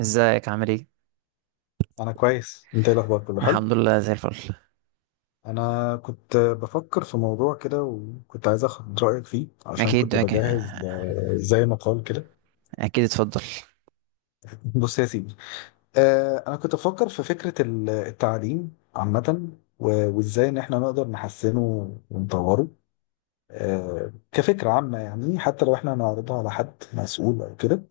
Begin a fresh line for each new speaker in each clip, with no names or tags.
ازيك عامل ايه؟
انا كويس، انت ايه الاخبار؟ كله حلو.
الحمد لله زي الفل.
انا كنت بفكر في موضوع كده وكنت عايز اخد رايك فيه عشان
اكيد
كنت
اكيد,
بجهز زي مقال كده.
أكيد اتفضل.
بص يا سيدي. انا كنت بفكر في فكره التعليم عامه، وازاي ان احنا نقدر نحسنه ونطوره. كفكره عامه، يعني حتى لو احنا هنعرضها على حد مسؤول او كده.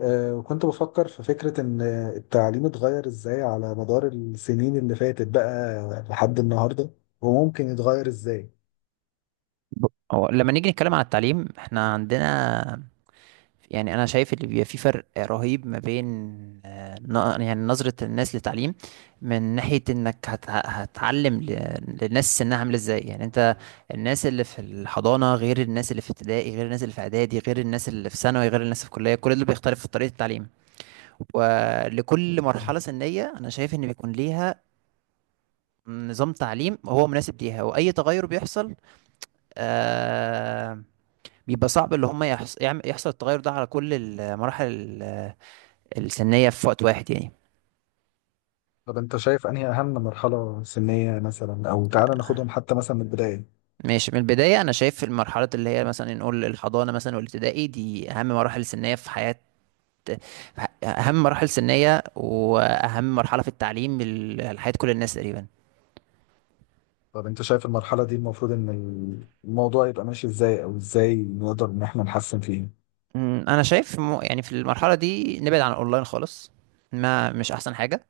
وكنت بفكر في فكرة إن التعليم اتغير إزاي على مدار السنين اللي فاتت بقى لحد النهاردة، وممكن يتغير إزاي.
ب- هو لما نيجي نتكلم عن التعليم احنا عندنا، يعني انا شايف اللي بيبقى في فرق رهيب ما بين يعني نظرة الناس للتعليم، من ناحية انك هتعلم للناس سنها عامل ازاي. يعني انت الناس اللي في الحضانة غير الناس اللي في ابتدائي غير الناس اللي في اعدادي غير الناس اللي في ثانوي غير الناس في كلية، كل دول بيختلف في طريقة التعليم. ولكل مرحلة سنية انا شايف ان بيكون ليها نظام تعليم هو مناسب ليها، واي تغير بيحصل آه بيبقى صعب، اللي هم يحصل التغير ده على كل المراحل ال- السنية في وقت واحد يعني.
طب أنت شايف أنهي أهم مرحلة سنية مثلا؟ أو تعالى ناخدهم حتى مثلا من البداية.
ماشي، من البداية أنا شايف المرحلة اللي هي مثلا نقول الحضانة مثلا والابتدائي، دي أهم مراحل سنية في حياة، في أهم مراحل سنية وأهم مرحلة في التعليم لحياة كل الناس تقريبا.
طب أنت شايف المرحلة دي المفروض إن الموضوع يبقى ماشي إزاي؟ أو إزاي نقدر إن إحنا نحسن فيه؟
أنا شايف يعني في المرحلة دي نبعد عن الأونلاين خالص، ما مش أحسن حاجة.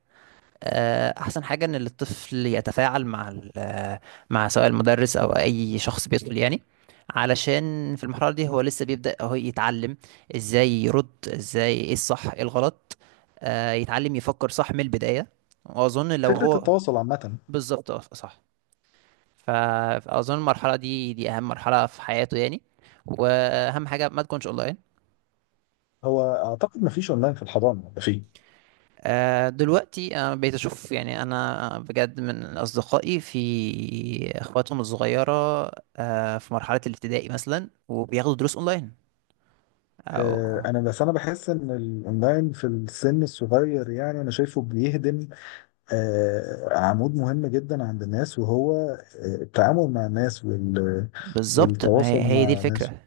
احسن حاجه ان الطفل يتفاعل مع مع سواء المدرس او اي شخص بيدخل يعني، علشان في المرحله دي هو لسه بيبدا هو يتعلم ازاي يرد، ازاي ايه الصح ايه الغلط. يتعلم يفكر صح من البدايه، واظن لو صح
فكرة
هو.
التواصل عامة.
بالظبط صح. ف- فاظن المرحله دي دي اهم مرحله في حياته يعني، واهم حاجه ما تكونش اونلاين.
هو أعتقد مفيش أونلاين في الحضانة، ده فيه.
دلوقتي انا بقيت اشوف يعني انا بجد من اصدقائي في اخواتهم الصغيره، في مرحله الابتدائي مثلا وبياخدوا دروس اونلاين او.
أنا بس أنا بحس إن الأونلاين في السن الصغير، يعني أنا شايفه بيهدم عمود مهم جدا عند الناس، وهو التعامل مع الناس وال...
بالظبط، ما هي
والتواصل
هي دي
مع الناس.
الفكره،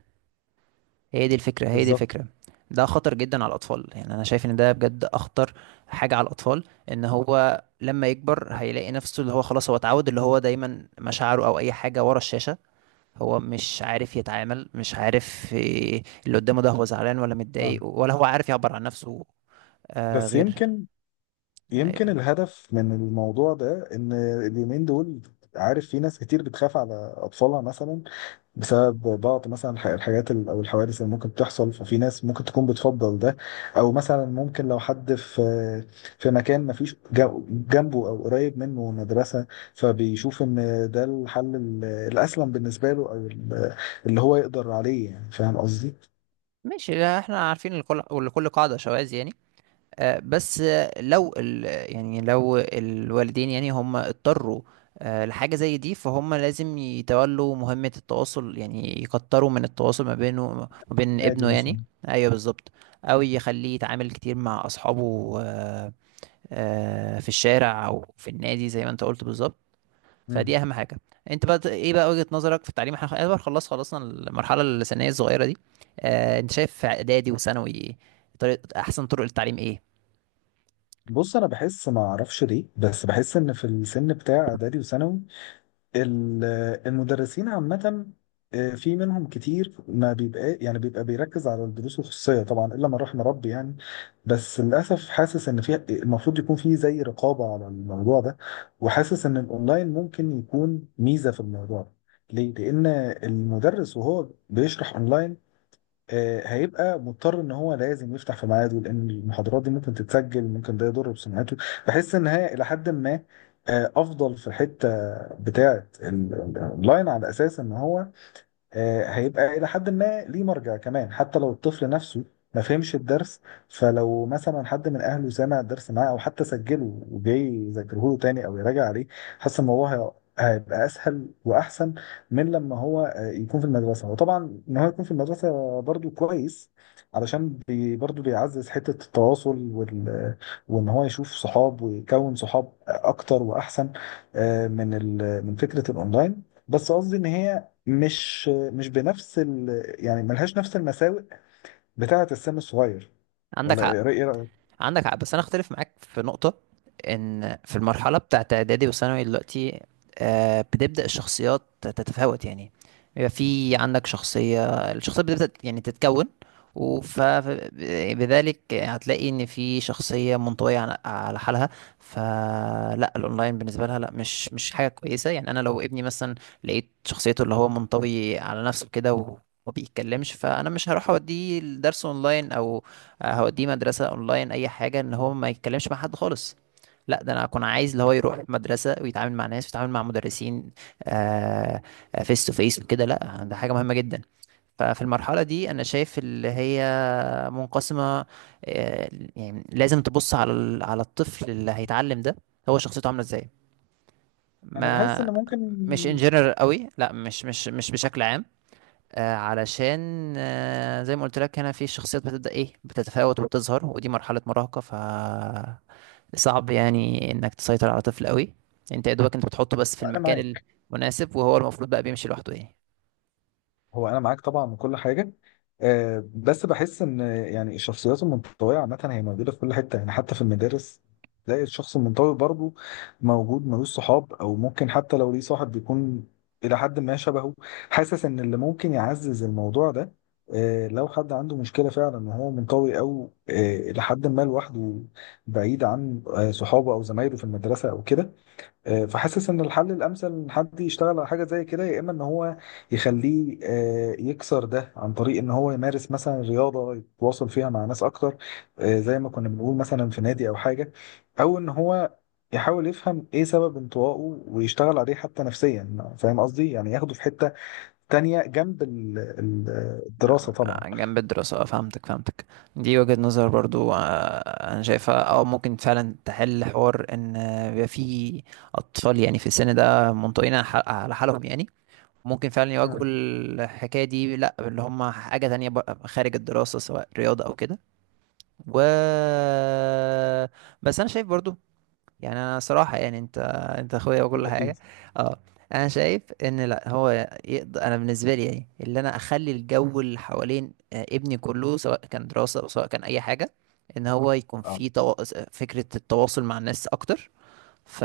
هي دي الفكره، هي دي
بالظبط.
الفكره. ده خطر جدا على الاطفال، يعني انا شايف ان ده بجد اخطر حاجه على الاطفال. ان هو لما يكبر هيلاقي نفسه اللي هو خلاص هو اتعود اللي هو دايما مشاعره او اي حاجه ورا الشاشه، هو مش عارف يتعامل، مش عارف إيه اللي قدامه، ده هو زعلان ولا
آه.
متضايق ولا هو عارف يعبر عن نفسه. آه
بس
غير.
يمكن
أيوة.
الهدف من الموضوع ده ان اليومين دول، عارف، في ناس كتير بتخاف على اطفالها مثلا بسبب بعض مثلا الحاجات او الحوادث اللي ممكن تحصل. ففي ناس ممكن تكون بتفضل ده، او مثلا ممكن لو حد في في مكان ما فيش جنبه او قريب منه مدرسة، فبيشوف ان ده الحل الاسلم بالنسبة له، او اللي هو يقدر عليه، يعني فاهم قصدي.
ماشي. لا، احنا عارفين لكل ولكل قاعدة شواذ يعني. آه بس آه، لو يعني لو الوالدين يعني هم اضطروا لحاجة زي دي، فهم لازم يتولوا مهمة التواصل، يعني يكتروا من التواصل ما بينه ما بين
نادي
ابنه
مثلا.
يعني. ايوه بالظبط، او يخليه يتعامل كتير مع اصحابه. في الشارع او في النادي زي ما انت قلت بالظبط، فدي
مم.
اهم حاجه. انت بقى ايه بقى وجهة نظرك في التعليم؟ احنا خلاص خلاص خلصنا المرحله الثانويه الصغيره دي، انت شايف في اعدادي وثانوي طريقه احسن طرق للتعليم ايه؟
بص انا بحس، ما اعرفش ليه، بس بحس ان في السن بتاع اعدادي وثانوي ال- المدرسين عامة، في منهم كتير ما بيبقى، يعني بيبقى بيركز على الدروس الخصوصية طبعا، إلا من رحم ربي يعني. بس للأسف حاسس إن في المفروض يكون في زي رقابة على الموضوع ده، وحاسس إن الأونلاين ممكن يكون ميزة في الموضوع ده. ليه؟ لأن المدرس وهو بيشرح أونلاين، هيبقى مضطر ان هو لازم يفتح في ميعاده، لان المحاضرات دي ممكن تتسجل، ممكن ده يضر بسمعته. بحس ان هي الى حد ما افضل في الحته بتاعه اللاين، على اساس ان هو هيبقى إلى حد ما ليه مرجع كمان، حتى لو الطفل نفسه ما فهمش الدرس. فلو مثلا حد من أهله سمع الدرس معاه أو حتى سجله وجاي يذاكره له تاني أو يراجع عليه، حاسس إن هو هيبقى أسهل وأحسن من لما هو يكون في المدرسة. وطبعا إن هو يكون في المدرسة برضو كويس، علشان بي برضو بيعزز حتة التواصل وال... وإن هو يشوف صحاب ويكون صحاب أكتر وأحسن من ال... من فكرة الأونلاين. بس قصدي ان هي مش بنفس ال... يعني ملهاش نفس المساوئ بتاعة السن الصغير.
عندك
ولا
حق.
ايه رأيك؟
عندك حق بس انا اختلف معاك في نقطة. ان في المرحلة بتاعت اعدادي وثانوي دلوقتي بتبدأ الشخصيات تتفاوت يعني، بيبقى في عندك شخصية، الشخصية بتبدأ يعني تتكون، وبذلك هتلاقي ان في شخصية منطوية على على حالها، فلا الاونلاين بالنسبة لها لا مش حاجة كويسة يعني. انا لو ابني مثلا لقيت شخصيته اللي هو منطوي على نفسه كده وما بيتكلمش، فانا مش هروح اوديه الدرس اونلاين او هوديه مدرسة اونلاين، اي حاجة ان هو ما يتكلمش مع حد خالص. لا، ده انا اكون عايز اللي هو يروح مدرسة ويتعامل مع ناس ويتعامل مع مدرسين فيس تو فيس وكده، لا ده حاجة مهمة جدا. ففي المرحلة دي انا شايف اللي هي منقسمة. آه، يعني لازم تبص على على الطفل اللي هيتعلم ده هو شخصيته عاملة ازاي،
انا بحس
ما
ان ممكن.
مش ان جنرال قوي، لا، مش بشكل عام، علشان زي ما قلت لك هنا في شخصيات بتبدأ ايه، بتتفاوت وبتظهر، ودي مرحلة مراهقة، ف صعب يعني انك تسيطر على طفل قوي، انت يا دوبك انت بتحطه بس في
انا
المكان
معاك.
المناسب وهو المفروض بقى بيمشي لوحده يعني.
هو انا معاك طبعا من كل حاجه. بس بحس ان يعني الشخصيات المنطويه عامه هي موجوده في كل حته، يعني حتى في المدارس تلاقي الشخص المنطوي برضه موجود، ملوش صحاب، او ممكن حتى لو ليه صاحب بيكون الى حد ما شبهه. حاسس ان اللي ممكن يعزز الموضوع ده، لو حد عنده مشكله فعلا ان هو منطوي او الى حد ما لوحده، بعيد عن صحابه او زمايله في المدرسه او كده، فحاسس ان الحل الامثل ان حد يشتغل على حاجه زي كده، يا اما ان هو يخليه يكسر ده عن طريق ان هو يمارس مثلا رياضه يتواصل فيها مع ناس اكتر، زي ما كنا بنقول مثلا في نادي او حاجه، او ان هو يحاول يفهم ايه سبب انطوائه ويشتغل عليه حتى نفسيا، فاهم قصدي، يعني ياخده في حته تانية جنب الدراسه طبعا.
جنب الدراسة. فهمتك فهمتك، دي وجهة نظر برضو. انا شايفها اه ممكن فعلا تحل حوار ان بيبقى في اطفال يعني في السن ده منطويين على حالهم يعني، ممكن فعلا يواجهوا
مم.
الحكاية دي لأ اللي هم حاجة تانية بقى خارج الدراسة سواء رياضة أو كده. و بس أنا شايف برضو، يعني أنا صراحة يعني أنت أخويا وكل
بقول
حاجة،
اكيد.
أه أنا شايف إن لأ هو يقدر، أنا بالنسبة لي يعني اللي أنا أخلي الجو اللي حوالين ابني كله سواء كان دراسة أو سواء كان أي حاجة إن هو يكون
اه
في فكرة التواصل مع الناس أكتر. ف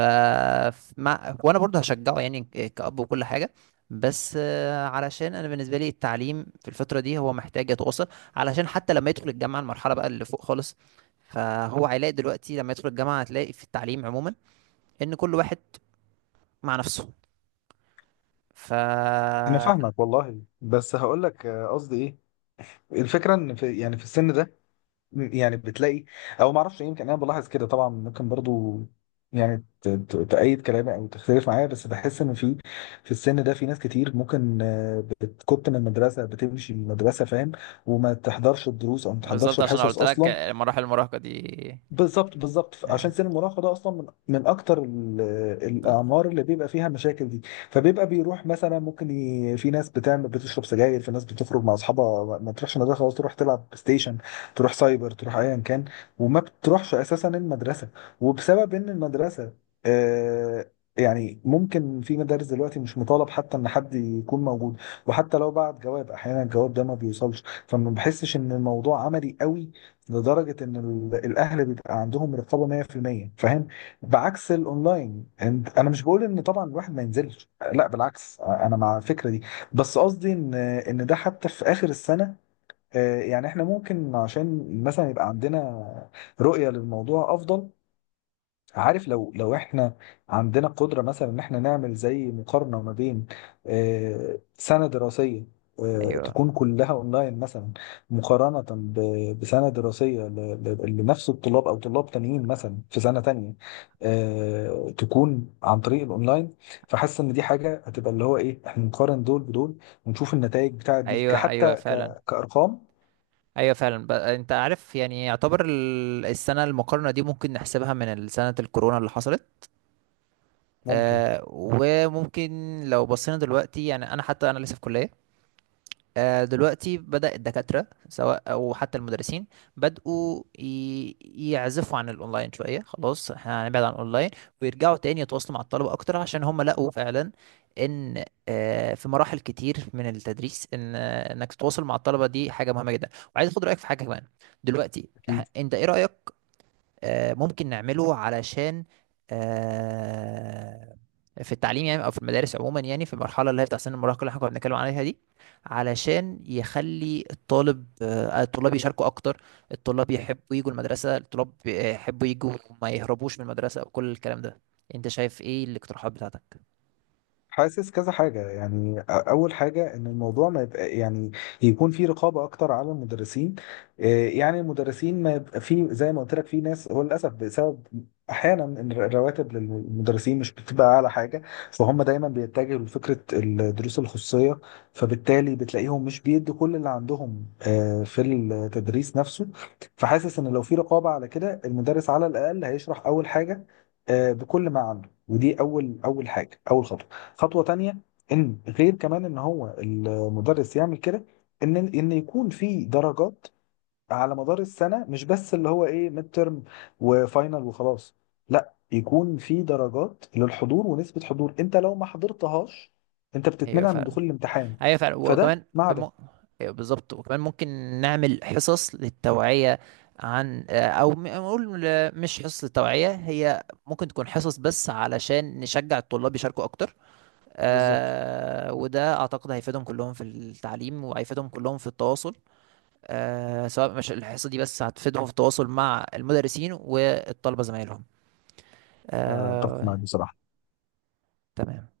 مع وانا برضه هشجعه يعني كأب وكل حاجة، بس علشان انا بالنسبة لي التعليم في الفترة دي هو محتاج يتواصل، علشان حتى لما يدخل الجامعة المرحلة بقى اللي فوق خالص، فهو هيلاقي دلوقتي لما يدخل الجامعة هتلاقي في التعليم عموما ان كل واحد مع نفسه. ف
انا فاهمك والله، بس هقول لك قصدي ايه. الفكره ان في، يعني في السن ده، يعني بتلاقي، او ما اعرفش، يمكن انا بلاحظ كده، طبعا ممكن برضو يعني تأيد كلامي او تختلف معايا، بس بحس ان في في السن ده في ناس كتير ممكن تكت من المدرسه، بتمشي من المدرسه، فاهم، وما تحضرش الدروس او ما تحضرش
بالظبط، عشان أنا
الحصص
قلت لك
اصلا.
مراحل المراهقة دي.
بالظبط بالظبط، عشان
آه.
سن المراهقه ده اصلا من اكتر
آه.
الاعمار اللي بيبقى فيها المشاكل دي. فبيبقى بيروح مثلا، ممكن ي... في ناس بتعمل، بتشرب سجاير، في ناس بتخرج مع اصحابها، ما ما تروحش مدرسه، خلاص تروح تلعب بلاي ستيشن، تروح سايبر، تروح ايا كان، وما بتروحش اساسا المدرسه. وبسبب ان المدرسه آه، يعني ممكن في مدارس دلوقتي مش مطالب حتى ان حد يكون موجود، وحتى لو بعت جواب، احيانا الجواب ده ما بيوصلش، فما بحسش ان الموضوع عملي قوي لدرجة إن الأهل بيبقى عندهم رقابة 100% فاهم؟ بعكس الأونلاين أنا مش بقول إن طبعا الواحد ما ينزلش، لا بالعكس أنا مع الفكرة دي. بس قصدي إن ده حتى في آخر السنة، يعني إحنا ممكن عشان مثلا يبقى عندنا رؤية للموضوع أفضل. عارف، لو احنا عندنا قدرة مثلا ان احنا نعمل زي مقارنة ما بين سنة دراسية
ايوه.
تكون كلها اونلاين مثلا، مقارنة بسنة دراسية لنفس الطلاب او طلاب تانيين مثلا في سنة تانية تكون عن طريق الاونلاين. فحاسس ان دي حاجة هتبقى اللي هو ايه، احنا نقارن دول بدول ونشوف النتائج بتاعت دي
ايوه.
كحتى
ايوه فعلا.
كأرقام.
ايوه فعلا. انت عارف يعني، يعتبر السنه المقارنه دي ممكن نحسبها من سنه الكورونا اللي حصلت.
ممكن.
آه، وممكن لو بصينا دلوقتي، يعني انا حتى انا لسه في كلية. آه دلوقتي بدأ الدكاترة سواء او حتى المدرسين بدأوا يعزفوا عن الاونلاين شوية، خلاص احنا هنبعد عن الاونلاين ويرجعوا تاني يتواصلوا مع الطلبة اكتر، عشان هم لقوا فعلا ان آه في مراحل كتير من التدريس ان آه انك تتواصل مع الطلبة دي حاجة مهمة جدا. وعايز اخد رأيك في حاجة كمان. دلوقتي
أكيد.
انت ايه رأيك، ممكن نعمله علشان آه، في التعليم يعني او في المدارس عموما، يعني في المرحله اللي هي بتاع سن المراهقه اللي احنا كنا بنتكلم عليها دي، علشان يخلي الطالب الطلاب يشاركوا اكتر، الطلاب يحبوا يجوا المدرسه، الطلاب يحبوا يجوا وما يهربوش من المدرسه وكل الكلام ده. انت شايف ايه الاقتراحات بتاعتك؟
حاسس كذا حاجة، يعني أول حاجة إن الموضوع ما يبقى، يعني يكون في رقابة أكتر على المدرسين. إيه، يعني المدرسين ما يبقى في، زي ما قلت لك في ناس هو للأسف بسبب أحيانا إن الرواتب للمدرسين مش بتبقى أعلى حاجة، فهم دايما بيتجهوا لفكرة الدروس الخصوصية، فبالتالي بتلاقيهم مش بيدوا كل اللي عندهم في التدريس نفسه. فحاسس إن لو في رقابة على كده، المدرس على الأقل هيشرح أول حاجة بكل ما عنده، ودي أول حاجة، أول خطوة. خطوة تانية ان غير كمان ان هو المدرس يعمل كده، ان يكون في درجات على مدار السنة، مش بس اللي هو ايه ميد ترم وفاينل وخلاص. لا يكون في درجات للحضور ونسبة حضور، انت لو ما حضرتهاش انت
ايوه
بتتمنع من
فعلا.
دخول الامتحان.
ايوه فعلا،
فده
وكمان
مع
كمان
ده.
أيوة بالظبط، وكمان ممكن نعمل حصص للتوعية عن او نقول آه، مش حصص للتوعية، هي ممكن تكون حصص بس علشان نشجع الطلاب يشاركوا اكتر،
بالظبط.
وده اعتقد هيفيدهم كلهم في التعليم وهيفيدهم كلهم في التواصل. سواء مش الحصة دي بس هتفيدهم في التواصل مع المدرسين والطلبة زمايلهم.
اتفق
آه.
معاك بصراحة.
تمام.